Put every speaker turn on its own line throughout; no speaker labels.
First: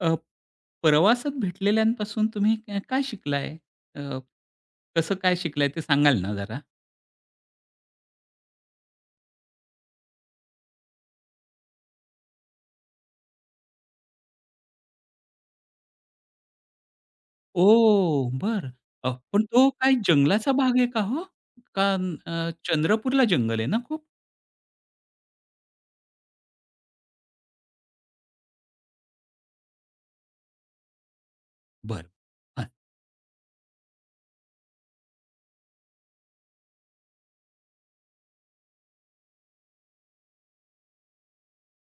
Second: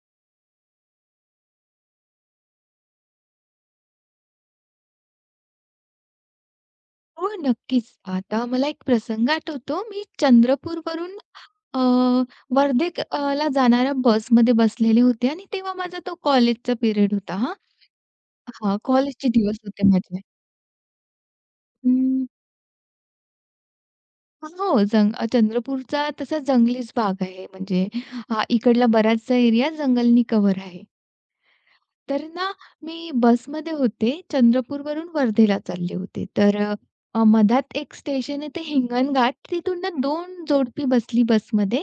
अ, प्रवासात भेटलेल्यांपासून तुम्ही काय शिकलाय? अ, कसं काय शिकलाय ते सांगाल ना जरा?
हो, नक्कीच. आता मला एक प्रसंग आठवतो. मी चंद्रपूरवरून अ, ला जाणाऱ्या बसमध्ये बसलेले होते आणि तेव्हा माझा तो कॉलेजचा पिरियड होता हां.
ओ, बर.
हां, कॉलेजचे
पण
दिवस
तो
होते
काय
माझे.
जंगलाचा भाग आहे का हो? का
हं.
चंद्रपूरला जंगल आहे ना खूप?
हो, चंद्रपूरचा तसा जंगलीच भाग आहे. म्हणजे हा इकडला बराचसा एरिया जंगलनी कव्हर आहे.
बर,
तर ना,
हां,
मी बसमध्ये होते. चंद्रपूरवरून वर्धेला चालले होते. तर मधात एक स्टेशन आहे ते हिंगणघाट. तिथून ना 2 जोडपी बसली बसमध्ये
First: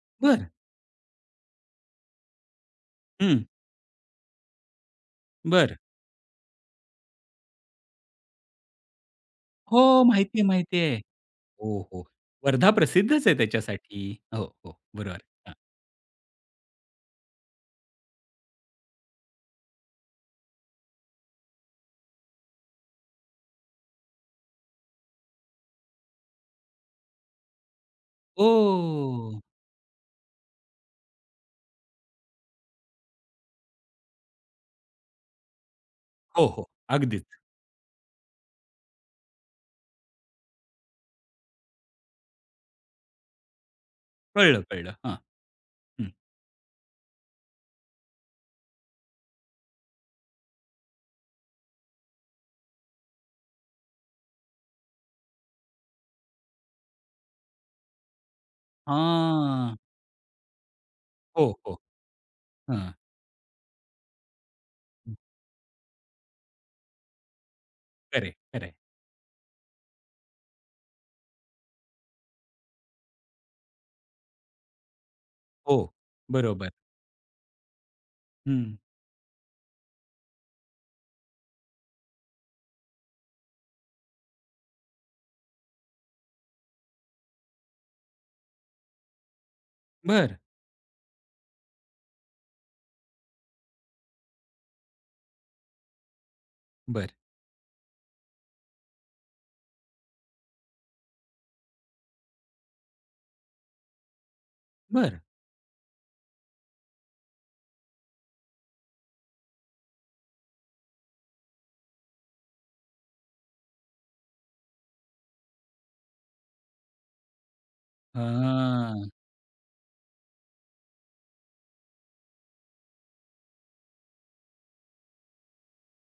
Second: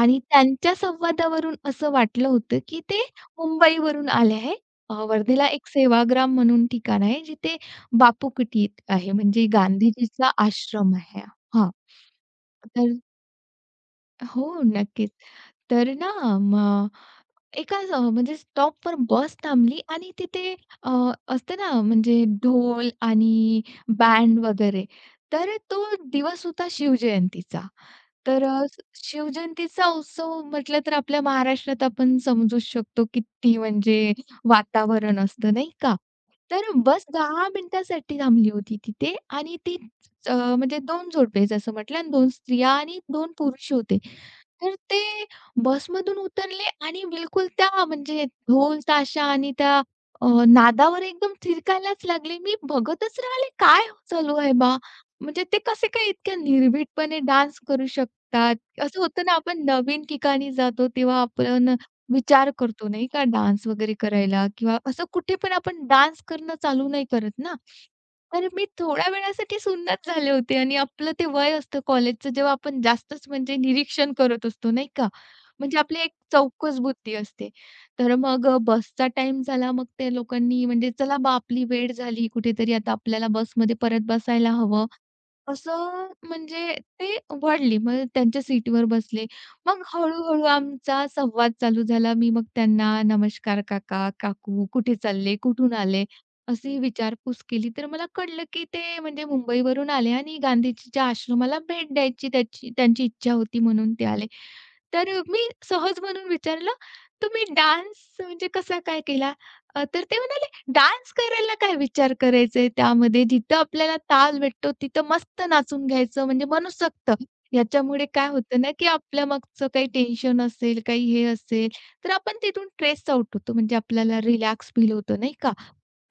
आणि
बर,
त्यांच्या संवादावरून असं वाटलं होतं, की ते
हं,
मुंबईवरून आले आहे. वर्धेला एक
बरं.
सेवाग्राम म्हणून ठिकाण आहे, जिथे बापू कुटीत आहे. म्हणजे
हो,
गांधीजीचा
माहिती आहे, माहिती
आश्रम
आहे.
आहे. हां.
हो, हो. वर्धा
तर
प्रसिद्धच आहे त्याच्यासाठी. हो,
हो,
हो.
नक्कीच.
बरोबर. हां.
तर ना, मग एका म्हणजे स्टॉपवर बस थांबली आणि तिथे अ, असते ना म्हणजे ढोल आणि बँड वगैरे. तर तो दिवस होता शिवजयंतीचा. तर
ओह!
शिवजयंतीचा उत्सव म्हटलं तर आपल्या महाराष्ट्रात आपण समजूच शकतो किती म्हणजे वातावरण असतं नाही का?
हो, हो.
तर बस
अगदीच.
10 मिनिटासाठी थांबली होती तिथे आणि ती म्हणजे 2 जोडपे जसं म्हटलं आणि 2 स्त्रिया आणि 2 पुरुष होते.
कळलं,
तर
कळलं.
ते
हां, हं.
बसमधून उतरले आणि बिलकुल त्या म्हणजे ढोल ताशा आणि त्या नादावर एकदम थिरकायलाच लागले. मी बघतच राहिले, काय चालू आहे बा? म्हणजे ते कसे काय इतक्या निर्भीडपणे डान्स करू शकतात? असं होतं ना, आपण
हां.
नवीन ठिकाणी जातो तेव्हा
हो,
आपण
हो.
विचार करतो
हां.
नाही का डान्स वगैरे करायला किंवा असं कुठे पण आपण डान्स करणं चालू नाही करत ना.
खरं
तर मी
आहे,
थोड्या वेळासाठी सुन्नत झाले होते आणि आपलं ते वय असतं कॉलेजचं जेव्हा आपण जास्तच म्हणजे निरीक्षण करत असतो नाही का?
हो,
म्हणजे आपली एक
बरोबर.
चौकस बुद्धी असते. तर मग
हं.
बसचा टाइम झाला, मग त्या लोकांनी म्हणजे चला बा आपली वेळ झाली कुठेतरी आता आपल्याला बसमध्ये परत बसायला हवं, असं म्हणजे ते वळले. मग त्यांच्या सीटवर बसले. मग
बरं,
हळू-हळू आमचा संवाद चालू झाला. मी मग त्यांना "नमस्कार काका, काकू, कुठे चालले? कुठून आले?" अशी
बरं,
विचारपूस केली. तर मला कळलं, की ते म्हणजे मुंबईवरून आले आणि गांधीजीच्या आश्रमाला भेट द्यायची त्यांची इच्छा होती म्हणून ते आले. तर
बरं.
मी सहज म्हणून विचारलं, "तुम्ही डान्स म्हणजे कसा काय केला?" तर ते म्हणाले, "डान्स करायला काय विचार करायचा आहे त्यामध्ये? जिथं आपल्याला ताल भेटतो तिथं मस्त नाचून घ्यायचं म्हणजे मनसोक्त." याच्यामुळे काय होतं ना, की
हां.
आपल्या मागचं काही टेन्शन असेल, काही हे असेल, तर आपण तिथून स्ट्रेस आउट होतो. म्हणजे आपल्याला रिलॅक्स फील होतं, नाही का?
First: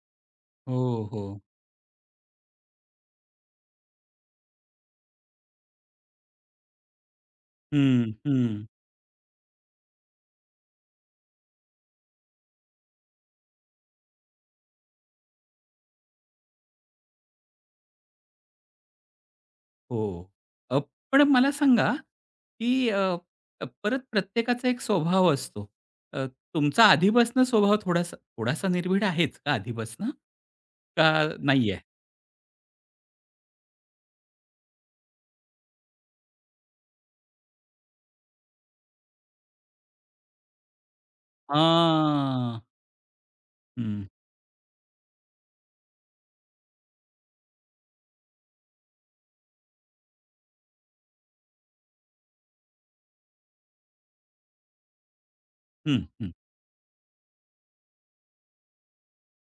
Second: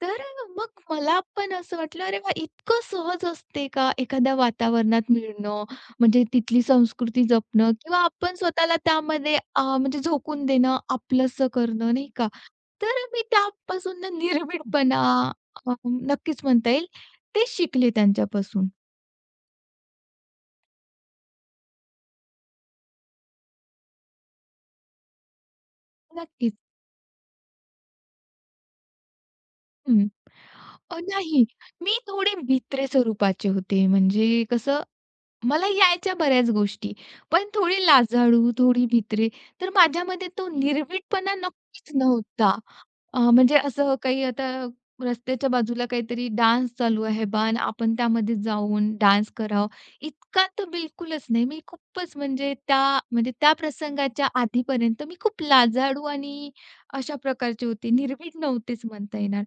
तर
हो,
मग मला
हो.
पण असं वाटलं, "अरे वाह! इतकं सहज असते का एखाद्या वातावरणात मिळणं?" म्हणजे तिथली संस्कृती जपणं किंवा
हं,
आपण
हं.
स्वतःला त्यामध्ये म्हणजे झोकून देणं, आपलंसं करणं, नाही का? तर मी त्यापासून ना निर्भीडपणा नक्कीच म्हणता येईल, ते शिकले त्यांच्यापासून.
हो. अ, पण मला सांगा, की अ, अ, परत प्रत्येकाचा एक स्वभाव असतो. अ,
नक्कीच.
तुमचा आधीपासनं स्वभाव थोडासा थोडासा निर्भीड आहेच का
हं.
आधीपासनं? का
नाही,
नाहीये?
मी थोडे भित्रे स्वरूपाचे होते. म्हणजे कसं, मला यायच्या बऱ्याच गोष्टी, पण थोडी लाजाळू, थोडी भित्रे. तर माझ्यामध्ये तो निर्भीडपणा नक्कीच नव्हता.
हां.
म्हणजे असं
हं,
काही आता रस्त्याच्या बाजूला काहीतरी डान्स चालू आहे बा आणि आपण त्यामध्ये जाऊन डान्स करावं, इतका तर बिलकुलच नाही. मी खूपच म्हणजे त्या प्रसंगाच्या आधीपर्यंत मी खूप
हं,
लाजाळू
हं,
आणि अशा प्रकारची होती. निर्भीड नव्हतीच म्हणता येणार.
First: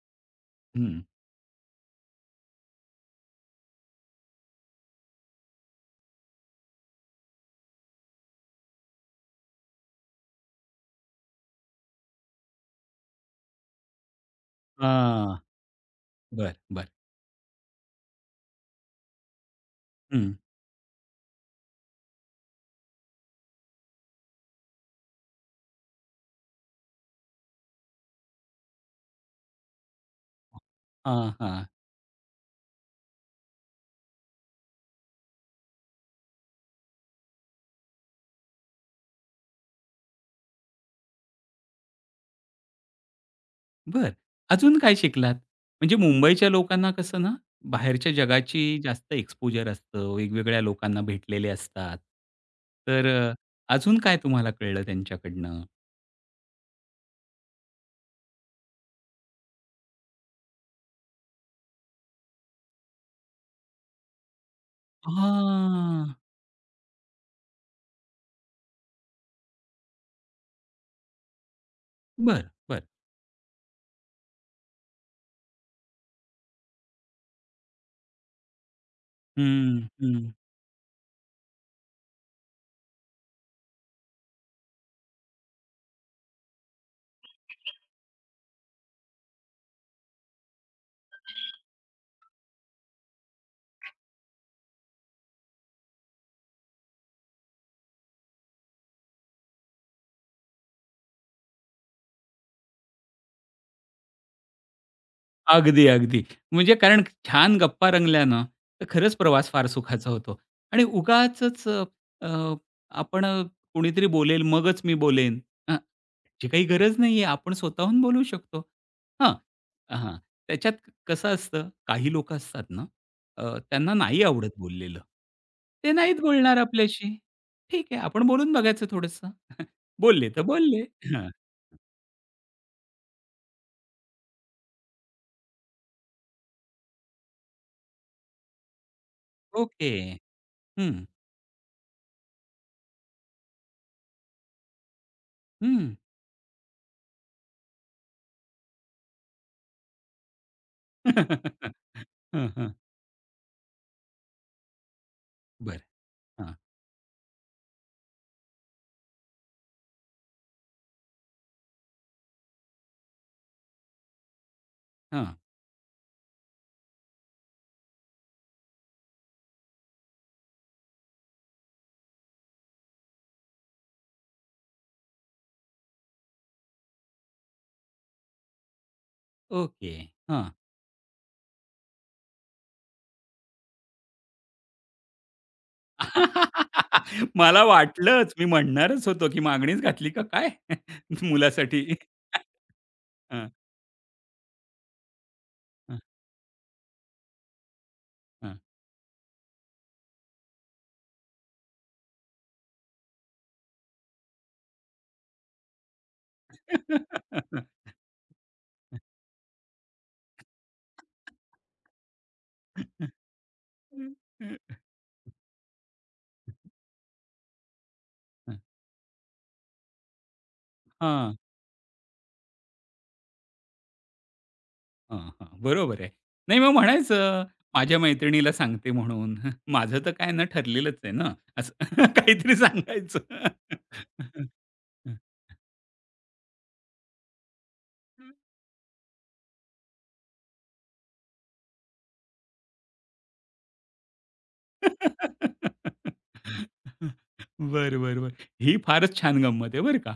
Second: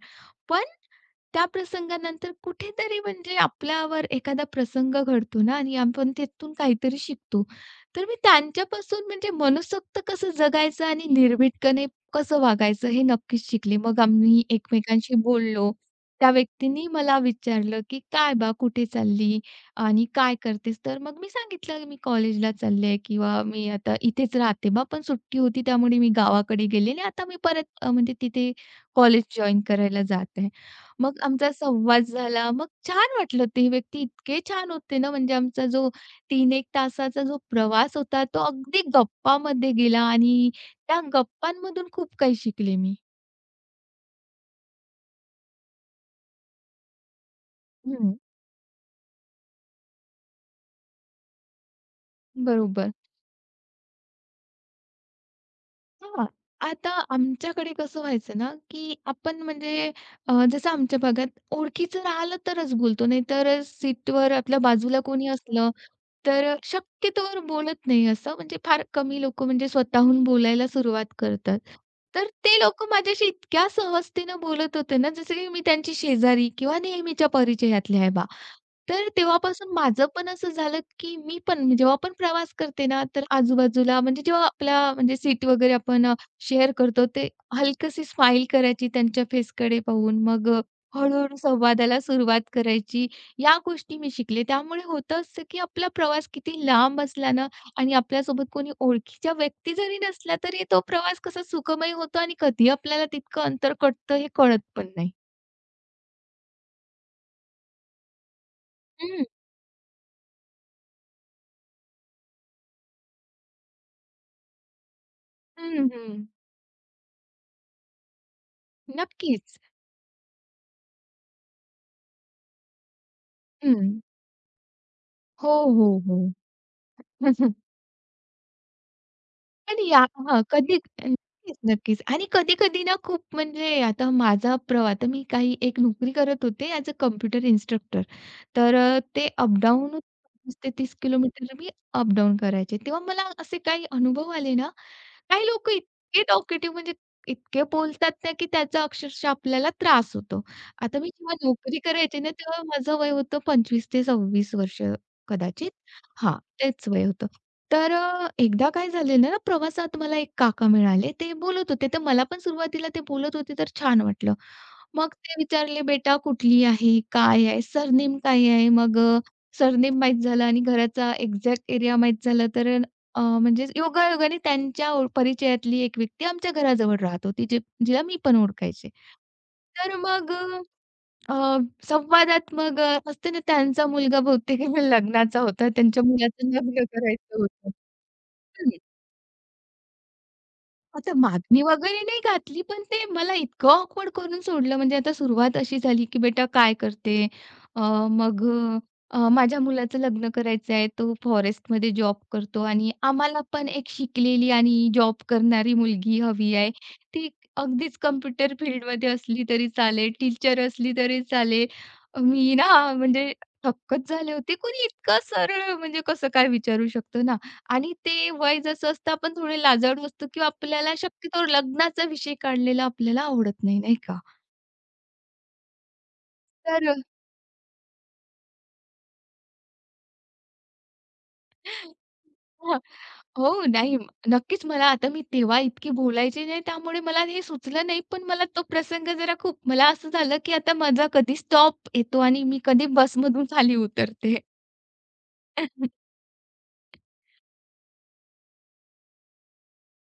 पण
हं.
त्या प्रसंगानंतर कुठेतरी म्हणजे आपल्यावर एखादा प्रसंग घडतो ना आणि आपण त्यातून काहीतरी शिकतो. तर मी त्यांच्यापासून म्हणजे मनसोक्त कसं जगायचं आणि निर्भीडपणे कसं वागायचं हे नक्कीच शिकले. मग आम्ही एकमेकांशी
हां.
बोललो. त्या
बरं,
व्यक्तीनी
बरं.
मला विचारलं, की "काय बा कुठे चालली आणि
हं.
काय करतेस?" तर मग मी सांगितलं, "मी कॉलेजला चालले किंवा मी आता इथेच राहते बा, पण सुट्टी होती त्यामुळे मी गावाकडे गेले आणि आता मी परत म्हणजे तिथे कॉलेज जॉइन करायला जात आहे." मग
हां,
आमचा
हां.
संवाद झाला. मग छान वाटलं. ते व्यक्ती इतके छान होते ना, म्हणजे आमचा जो 3 1 तासाचा जो प्रवास होता, तो अगदी गप्पामध्ये गेला आणि त्या गप्पांमधून खूप काही शिकले मी.
बरं. अजून काय शिकलात? म्हणजे मुंबईच्या लोकांना कसं ना, बाहेरच्या
हं.
जगाची जास्त एक्सपोजर असतं, वेगवेगळ्या लोकांना भेटलेले असतात.
बरोबर.
तर अजून काय तुम्हाला कळलं त्यांच्याकडनं?
हां. आता आमच्याकडे कसं व्हायचं ना, की आपण म्हणजे जसं आमच्या भागात ओळखीचं राहिलं तरच बोलतो, नाहीतर सीटवर आपल्या बाजूला कोणी असलं
हां.
तर शक्यतोवर बोलत नाही असं, म्हणजे फार कमी लोकं म्हणजे स्वतःहून बोलायला सुरुवात करतात. तर
बरं,
ते
बरं.
लोकं माझ्याशी इतक्या सहजतेनं बोलत होते ना, जसं की मी त्यांची शेजारी किंवा नेहमीच्या परिचयातले आहे बा. तर तेव्हापासून
हं,
माझं पण
हं.
असं झालं, की मी पण जेव्हा पण प्रवास करते ना, तर आजूबाजूला म्हणजे जेव्हा आपला म्हणजे सीट वगैरे आपण शेअर करतो, ते हलकीशी स्माईल करायची त्यांच्या फेसकडे पाहून. मग हळू संवादाला सुरुवात करायची या गोष्टी मी शिकले. त्यामुळे होतं असं, की आपला प्रवास किती लांब असला ना आणि आपल्यासोबत कोणी ओळखीच्या व्यक्ती जरी नसल्या, तरी तो प्रवास कसा सुखमय होतो आणि कधी आपल्याला तितकं अंतर कटतं हे कळत पण नाही.
अगदी, अगदी. म्हणजे कारण छान गप्पा रंगल्या ना, तर खरंच
हं.
प्रवास फार सुखाचा होतो. आणि उगाचच अ, अ, आपण कोणीतरी बोलेल मगच मी बोलेन.
हं, हं.
ह्याची काही गरज नाहीये. आपण स्वतःहून बोलू शकतो. हां,
नक्कीच.
हां. त्याच्यात कसं असतं, काही लोकं असतात ना, त्यांना
हं.
नाही आवडत बोललेलं.
हो, हो,
ते नाहीत बोलणार आपल्याशी.
हो.
ठीक आहे, आपण बोलून बघायचं थोडंसं.
आणि या
बोलले तर
हां, कधी
बोलले. हां.
नक्कीच, नक्कीच. आणि कधी-कधी ना खूप म्हणजे आता माझा प्रवास आता मी काही एक नोकरी करत होते ॲज अ कॉम्प्युटर इन्स्ट्रक्टर. तर ते अप-डाऊन
ओके.
25 ते 30
हं,
किलोमीटर मी अप-डाऊन करायचे. तेव्हा मला असे काही अनुभव आले ना, काही लोक
हं.
इतके टॉकेटिव्ह म्हणजे इतके बोलतात ना, की त्याचा अक्षरशः आपल्याला त्रास होतो. आता मी जेव्हा नोकरी करायचे ना,
हं,
तेव्हा
हं.
माझं वय होतं 25 ते 26 वर्ष कदाचित.
बरं.
हां,
हां,
तेच वय होतं. तर एकदा काय झालेलं ना, प्रवासात मला एक काका मिळाले. ते बोलत होते. तर मला पण सुरुवातीला ते बोलत होते तर छान वाटलं. मग ते
हां.
विचारले, "बेटा कुठली आहे? काय आहे? सरनेम काय आहे?" मग सरनेम माहीत झालं आणि घराचा एक्झॅक्ट एरिया माहीत झाला तर म्हणजे योगायोगाने त्यांच्या परिचयातली एक व्यक्ती आमच्या घराजवळ राहत होती, जिला मी पण ओळखायचे.
ओके.
तर मग
हां.
अ, अ, संवादात मग असते ना त्यांचा मुलगा बहुतेक लग्नाचा होता. त्यांच्या मुलाचं लग्न करायचं
मला
होतं.
वाटलंच. मी म्हणणारच होतो, की मागणीच घातली का काय
आता मागणी
मुलासाठी?
वगैरे नाही घातली, पण ते मला
हां,
इतकं ऑकवर्ड करून सोडलं. म्हणजे आता सुरुवात अशी
हां,
झाली, की "बेटा काय करते?" अ, मग
हां.
"माझ्या मुलाचं लग्न करायचं आहे. तो फॉरेस्टमध्ये जॉब करतो आणि आम्हाला पण एक शिकलेली आणि जॉब करणारी मुलगी हवी आहे. ती अगदीच कम्प्युटर फील्डमध्ये असली तरी चालेल, टीचर असली तरी चालेल." मी ना म्हणजे थक्कच झाले होते. कोणी इतकं सरळ म्हणजे कसं काय विचारू शकतं ना? आणि ते वय जसं असतं आपण थोडे लाजाळू असतो किंवा आपल्याला
हां,
शक्यतो लग्नाचा विषय काढलेला आपल्याला आवडत नाही, नाही का?
हां, हां. बरोबर आहे. नाही मग
तर
म्हणायचं, माझ्या मैत्रिणीला सांगते म्हणून. माझं तर काय ना ठरलेलंच आहे ना, असं काहीतरी
हां.
सांगायचं.
हो, नाही नक्कीच मला आता मी तेव्हा इतकी बोलायची नाही त्यामुळे मला हे सुचलं नाही. पण मला तो प्रसंग जरा खूप मला असं झालं, की आता माझा कधी स्टॉप येतो आणि मी कधी बसमधून खाली उतरते.
बरं, बरं, बरं. ही फारच छान गंमत आहे बरं का.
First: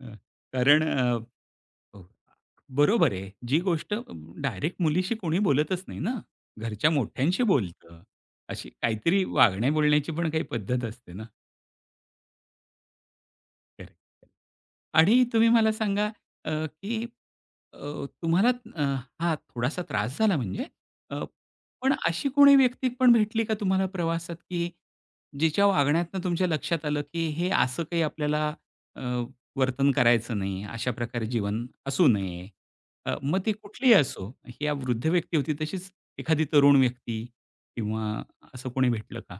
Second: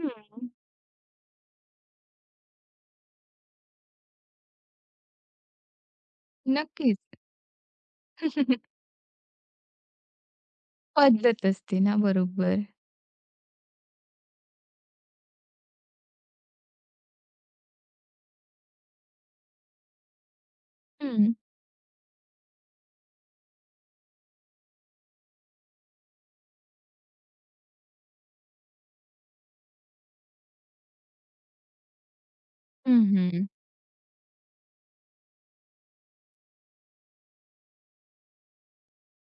अ, कारण हो, बरोबर आहे. जी गोष्ट डायरेक्ट मुलीशी कोणी बोलतच नाही ना. घरच्या
नक्कीच.
मोठ्यांशी बोलतं. अशी काहीतरी वागण्या बोलण्याची पण काही पद्धत असते ना.
पद्धत असते ना, बरोबर.
करेक्ट. आणि तुम्ही मला सांगा अ, की अ, तुम्हाला अ, हा थोडासा त्रास झाला म्हणजे अ,
हं.
पण अशी कोणी व्यक्ती पण भेटली का तुम्हाला प्रवासात, की जिच्या वागण्यातनं तुमच्या लक्षात आलं, की हे असं काही आपल्याला अ, वर्तन करायचं नाही, अशा प्रकारे जीवन असू नये.
हं,
मग
हं.
ती कुठलीही असो, ही या वृद्ध व्यक्ती होती तशीच एखादी तरुण व्यक्ती किंवा असं कोणी भेटलं का?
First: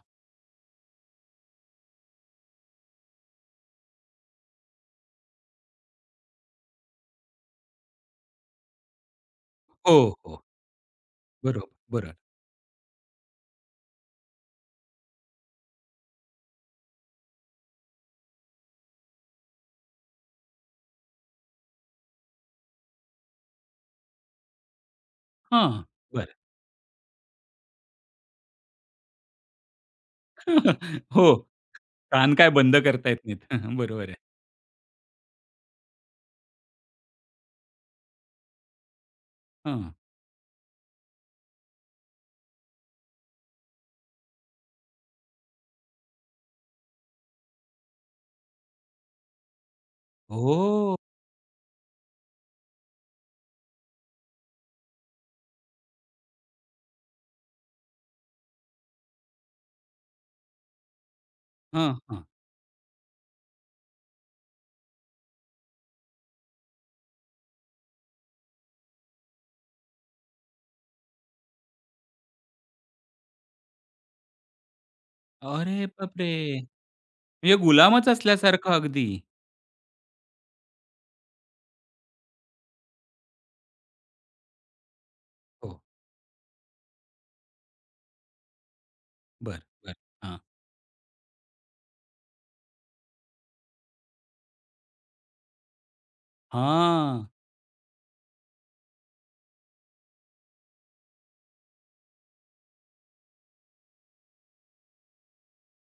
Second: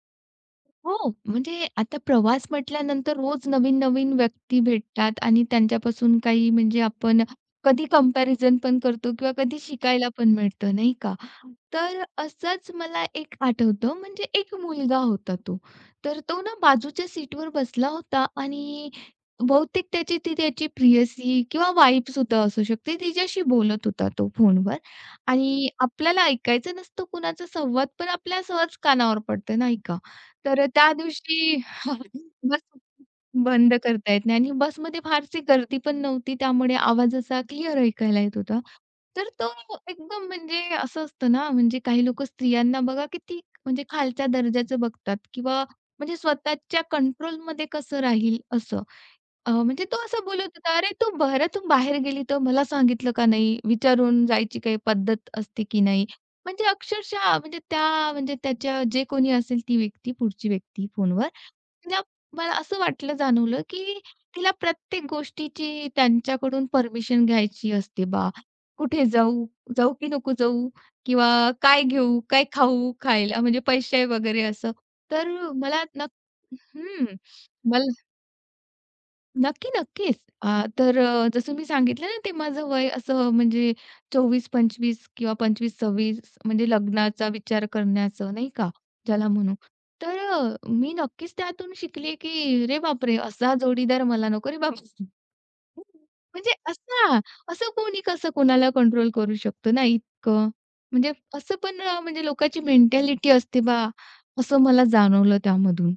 हो, म्हणजे आता प्रवास म्हटल्यानंतर रोज नवीन-नवीन व्यक्ती भेटतात आणि त्यांच्यापासून काही म्हणजे आपण कधी कंपॅरिझन पण करतो किंवा कधी
हो,
शिकायला पण
हो.
मिळतं, नाही का?
बरोबर,
तर
बरोबर.
असंच मला एक आठवतं म्हणजे एक मुलगा होता तो. तर तो ना बाजूच्या सीटवर बसला होता आणि बहुतेक त्याची प्रियसी किंवा वाईफसुद्धा असू शकते, तिच्याशी बोलत होता तो फोनवर आणि
हां.
आपल्याला
बरं.
ऐकायचं नसतं कुणाचा संवाद, पण आपल्या सहज कानावर पडतं, नाही का? तर त्या
हो.
दिवशी
कान काय
बस
बंद करता येत नाहीत.
बंद
बरोबर
करता
आहे.
येत नाही आणि बसमध्ये फारशी गर्दी पण नव्हती, त्यामुळे आवाज असा क्लिअर ऐकायला येत होता. तर तो
हां.
एकदम म्हणजे असं असतं ना, म्हणजे काही लोकं स्त्रियांना बघा किती म्हणजे खालच्या दर्जाचं बघतात किंवा म्हणजे स्वतःच्या कंट्रोलमध्ये कसं राहील असं. म्हणजे तो असं बोलत होता, "अरे,
हो.
तू घरातून बाहेर गेली तर मला सांगितलं का नाही? विचारून जायची काही पद्धत असते की नाही?" म्हणजे अक्षरशः म्हणजे त्या म्हणजे त्याच्या जे कोणी असेल ती व्यक्ती, पुढची व्यक्ती फोनवर,
हां,
म्हणजे
हां.
मला असं वाटलं जाणवलं की तिला प्रत्येक गोष्टीची त्यांच्याकडून परमिशन घ्यायची असते बा. कुठे जाऊ, जाऊ की नको जाऊ? किंवा काय घेऊ, काय खाऊ, खायला म्हणजे पैसे वगैरे असं. तर मला
अरे
ना
बापरे!
हं.
म्हणजे
मला
गुलामच असल्यासारखं अगदी.
नक्की, नक्कीच. तर जसं मी सांगितलं ना, ते माझं वय असं म्हणजे 24-25 किंवा
हो.
25-26 म्हणजे लग्नाचा विचार करण्याचं नाही का, ज्याला म्हणू.
बरं, बरं.
तर
हां.
मी नक्कीच त्यातून शिकले, की "अरे बापरे! असा जोडीदार मला नको रे बाबा." म्हणजे असा,
हां.
असं कोणी कसं कोणाला कंट्रोल करू शकतो ना इतकं. म्हणजे असं पण म्हणजे लोकांची मेंटॅलिटी असते बा, असं मला जाणवलं त्यामधून.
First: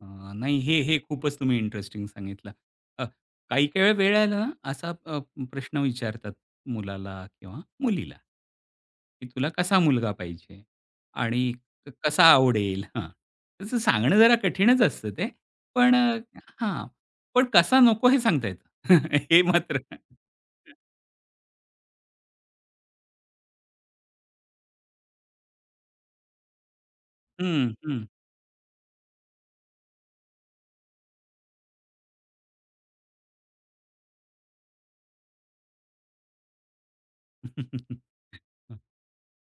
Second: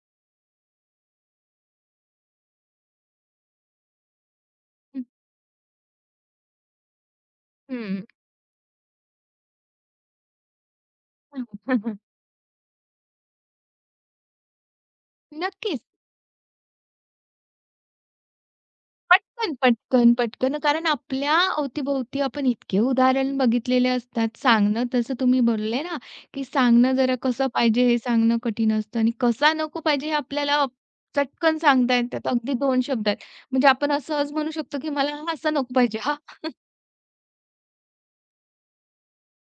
अ, नाही, हे हे खूपच तुम्ही इंटरेस्टिंग सांगितलं. अ, काही-काही वेळा वेळ वेळ आला ना, असा प्रश्न विचारतात मुलाला किंवा
हं.
मुलीला, की तुला कसा मुलगा पाहिजे आणि कसा आवडेल? हां, तसं सांगणं जरा कठीणच असतं ते.
नक्कीच.
पण हां, पण कसा नको हे सांगता येतं. हे
पटकन,
मात्र
पटकन, पटकन. कारण आपल्या अवतीभोवती आपण इतके उदाहरण बघितलेले असतात. सांगणं तसं तुम्ही बोलले ना, की सांगणं जरा कसं
हं,
पाहिजे हे
हं.
सांगणं कठीण असतं आणि कसा नको पाहिजे हे आपल्याला चटकन सांगता येतात. अगदी 2 शब्दात. म्हणजे आपण असं सहज म्हणू शकतो, की मला हा असं नको पाहिजे. हां,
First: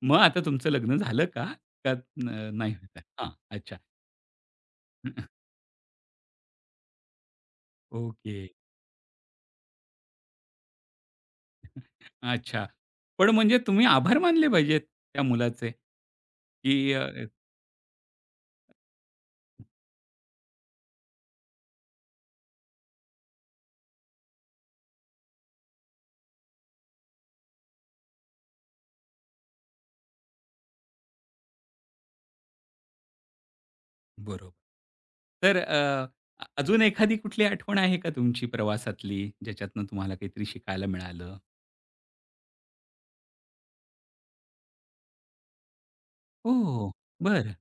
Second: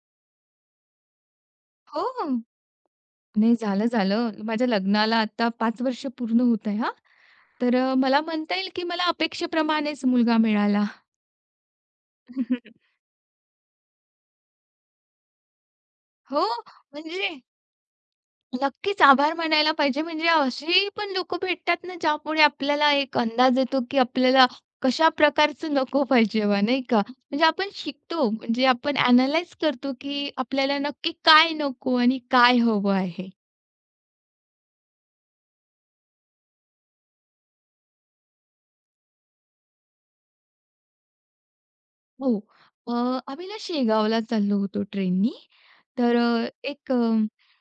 मग आता तुमचं लग्न झालं का? का
हो.
नाही होत. हां,
नाही
अच्छा.
झालं, झालं. माझ्या लग्नाला आता 5 वर्ष पूर्ण होत आहे हां. तर मला
ओके.
म्हणता येईल, की मला अपेक्षेप्रमाणेच मुलगा मिळाला.
अच्छा. पण म्हणजे तुम्ही आभार मानले पाहिजेत त्या मुलाचे,
हो,
की
म्हणजे नक्कीच आभार मानायला पाहिजे. म्हणजे अशी पण लोकं भेटतात ना, ज्यामुळे आपल्याला एक अंदाज येतो, की आपल्याला कशा प्रकारचं नको पाहिजे बा, नाही का? म्हणजे आपण शिकतो, म्हणजे आपण अॅनलाईज करतो, की आपल्याला नक्की काय नको आणि काय हवं आहे.
बरोबर. तर अ, अ अजून एखादी कुठली आठवण आहे का तुमची प्रवासातली, ज्याच्यातनं तुम्हाला काहीतरी शिकायला मिळालं?
हो. अ, आम्ही ना शेगावला चाललो होतो ट्रेननी. तर
ओह! बर,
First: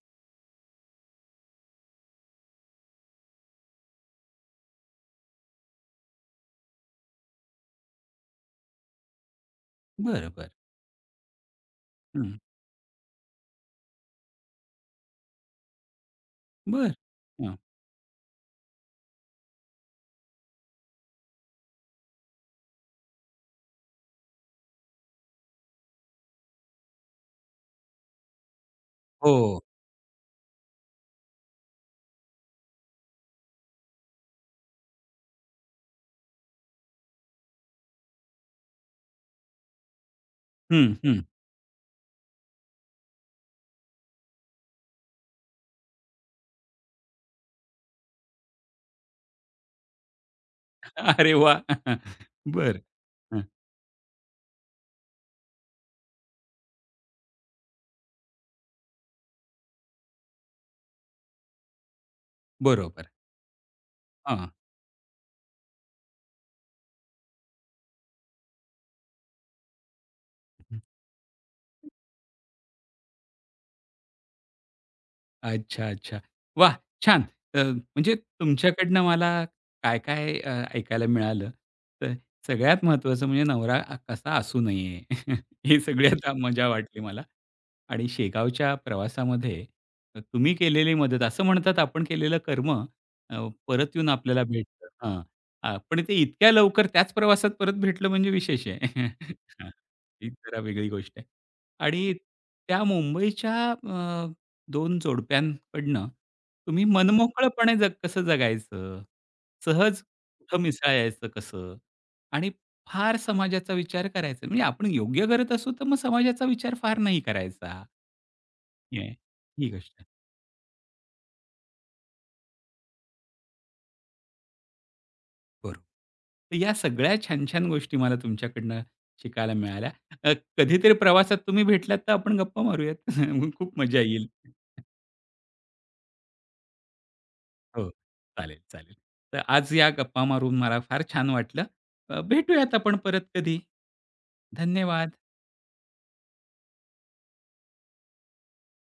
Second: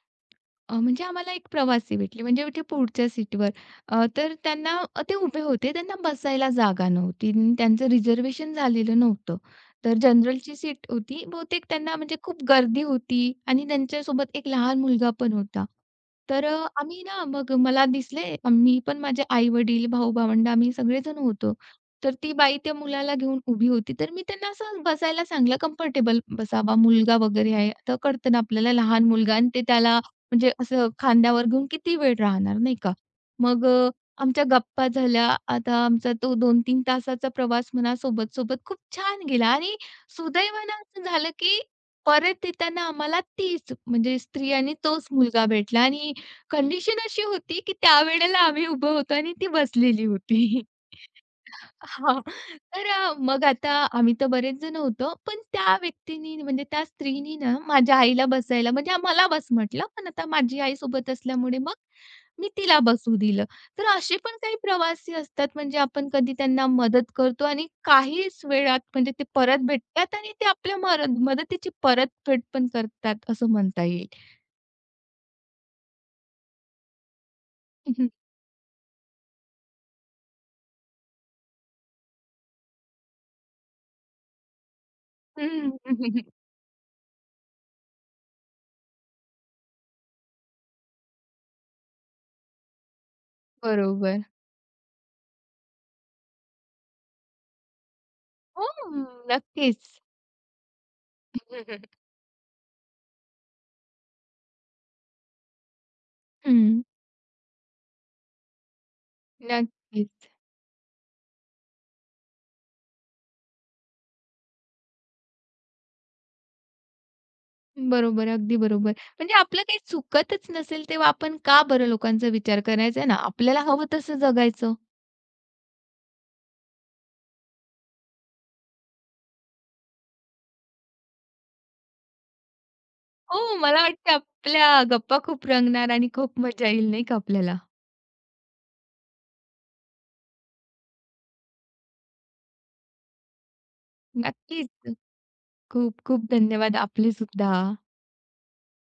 म्हणजे आम्हाला एक प्रवासी भेटले, म्हणजे ते पुढच्या सीटवर. अ, तर त्यांना अ, ते उभे होते. त्यांना बसायला जागा नव्हती आणि त्यांचं रिझर्व्हेशन झालेलं नव्हतं. तर
बर, बर,
जनरलची सीट होती. बहुतेक त्यांना म्हणजे
हं.
खूप गर्दी होती आणि त्यांच्यासोबत एक लहान मुलगा पण होता. तर
बरं.
आम्ही ना मग
हं.
मला दिसले, मी पण माझे आई-वडील, भाऊ-भावंड आम्ही सगळेजण होतो. तर ती बाई त्या मुलाला घेऊन उभी होती. तर मी त्यांना असं बसायला सांगितलं, कम्फर्टेबल बसावा, मुलगा वगैरे आहे. तर कळतं ना आपल्याला लहान
हो.
मुलगा आणि ते त्याला म्हणजे असं खांद्यावर घेऊन किती वेळ राहणार, नाही का? मग आमच्या गप्पा झाल्या. आता आमचा तो दोन तीन तासाचा प्रवास म्हणा सोबत-सोबत खूप छान गेला आणि सुदैवानं
हं,
असं
हं.
झालं, की परत येताना आम्हाला तीच म्हणजे स्त्री आणि तोच मुलगा भेटला आणि कंडिशन अशी होती, की त्यावेळेला आम्ही उभं होतो आणि ती बसलेली होती.
अरे वाह!
हां.
बरं.
तर
हं.
मग आता आम्ही तर बरेच जण होतो. पण त्या व्यक्तीनी म्हणजे त्या स्त्रीनी ना माझ्या आईला बसायला म्हणजे मला बस म्हटलं, पण आता माझी आई सोबत असल्यामुळे मग मी तिला
बरोबर.
बसू दिलं. तर असे पण
हां.
काही प्रवासी असतात म्हणजे आपण कधी त्यांना मदत करतो आणि काहीच वेळात म्हणजे ते परत भेटतात आणि ते आपल्या मरद मदतीची परतफेड पण करतात असं म्हणता येईल.
अच्छा, अच्छा. वाह! छान. म्हणजे तुमच्याकडनं मला काय-काय ऐकायला मिळालं. तर सगळ्यात महत्त्वाचं म्हणजे नवरा कसा असू नये. ही सगळ्यात
हं.
मजा वाटली मला. आणि शेगावच्या प्रवासामध्ये तुम्ही केलेली मदत, असं म्हणतात, आपण केलेलं कर्म परत येऊन
बरोबर.
आपल्याला भेटतं. हां. हां, पण ते इतक्या लवकर त्याच प्रवासात परत भेटलं म्हणजे
हो,
विशेष आहे. हां,
नक्कीच.
ही जरा वेगळी गोष्ट आहे. आणि त्या मुंबईच्या 2 जोडप्यांकडनं
हं,
तुम्ही हं. मनमोकळेपणे जग कसं जगायचं, सहज
नक्कीच.
कुठं मिसळायचं कसं आणि फार समाजाचा विचार करायचा म्हणजे आपण योग्य करत असू, तर मग समाजाचा विचार फार नाही करायचा.
बरोबर, अगदी बरोबर.
हे
म्हणजे आपलं
ही
काही
गोष्ट आहे.
चुकतच नसेल, तेव्हा आपण का बरं लोकांचा विचार करायचा आहे ना? आपल्याला हवं तसं जगायचं.
बरोबर. तर या सगळ्या छान-छान गोष्टी मला तुमच्याकडनं शिकायला मिळाल्या. कधीतरी प्रवासात तुम्ही भेटलात, तर आपण गप्पा मारूयात.
हो,
खूप
मला
मजा
वाटतं
येईल.
आपल्या गप्पा खूप रंगणार आणि खूप मजा येईल नाही का आपल्याला?
हो. चालेल, चालेल. तर आज या गप्पा मारून मला फार छान वाटलं. भेटूयात आपण परत कधी.
नक्कीच.
धन्यवाद.
खूप खूप धन्यवाद आपले सुद्धा.